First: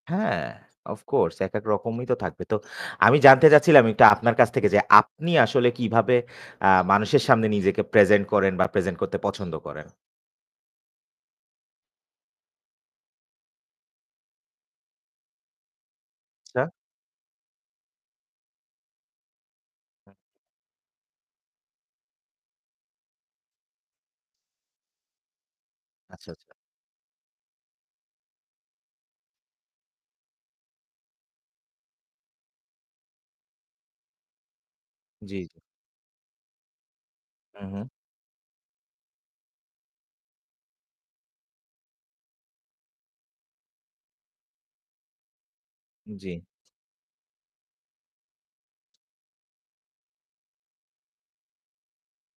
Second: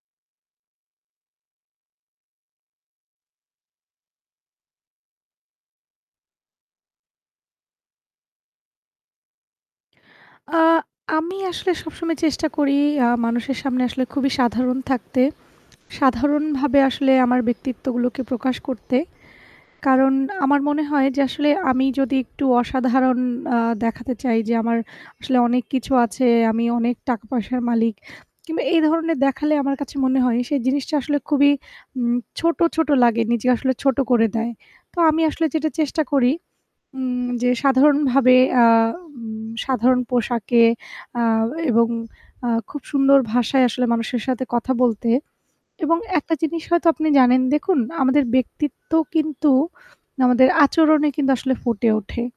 হ্যাঁ, অফকোর্স। এক, এক রকমই তো থাকবে। তো আমি জানতে চাচ্ছিলাম একটু আপনার কাছ থেকে যে আপনি আসলে কিভাবে আ মানুষের সামনে নিজেকে প্রেজেন্ট করেন বা প্রেজেন্ট করতে পছন্দ করেন? আ আমি আসলে সবসময় চেষ্টা করি আ মানুষের সামনে আসলে খুবই সাধারণ থাকতে। আচ্ছা। সাধারণভাবে আসলে আমার ব্যক্তিত্বগুলোকে প্রকাশ করতে। কারণ আমার মনে হয় যে আসলে আমি যদি একটু অসাধারণ আ দেখাতে চাই যে আমার আসলে অনেক কিছু আছে। আচ্ছা, আচ্ছা। আমি অনেক টাকা-পয়সার মালিক কিংবা এই ধরনের দেখালে আমার কাছে মনে হয় সেই জিনিসটা আসলে খুবই উম ছোট, ছোট লাগে নিজে আসলে ছোট করে দেয়। তো আমি আসলে জ্বী। যেটা চেষ্টা করি উম যে হুম, হুম। সাধারণভাবে আ উম সাধারণ পোশাকে আ এবং আ খুব সুন্দর ভাষায় আসলে মানুষের সাথে কথা বলতে। এবং একটা জ্বি। জিনিস হয়তো আপনি জানেন, দেখুন আমাদের ব্যক্তিত্ব কিন্তু আমাদের আচরণে কিন্তু আসলে ফুটে ওঠে।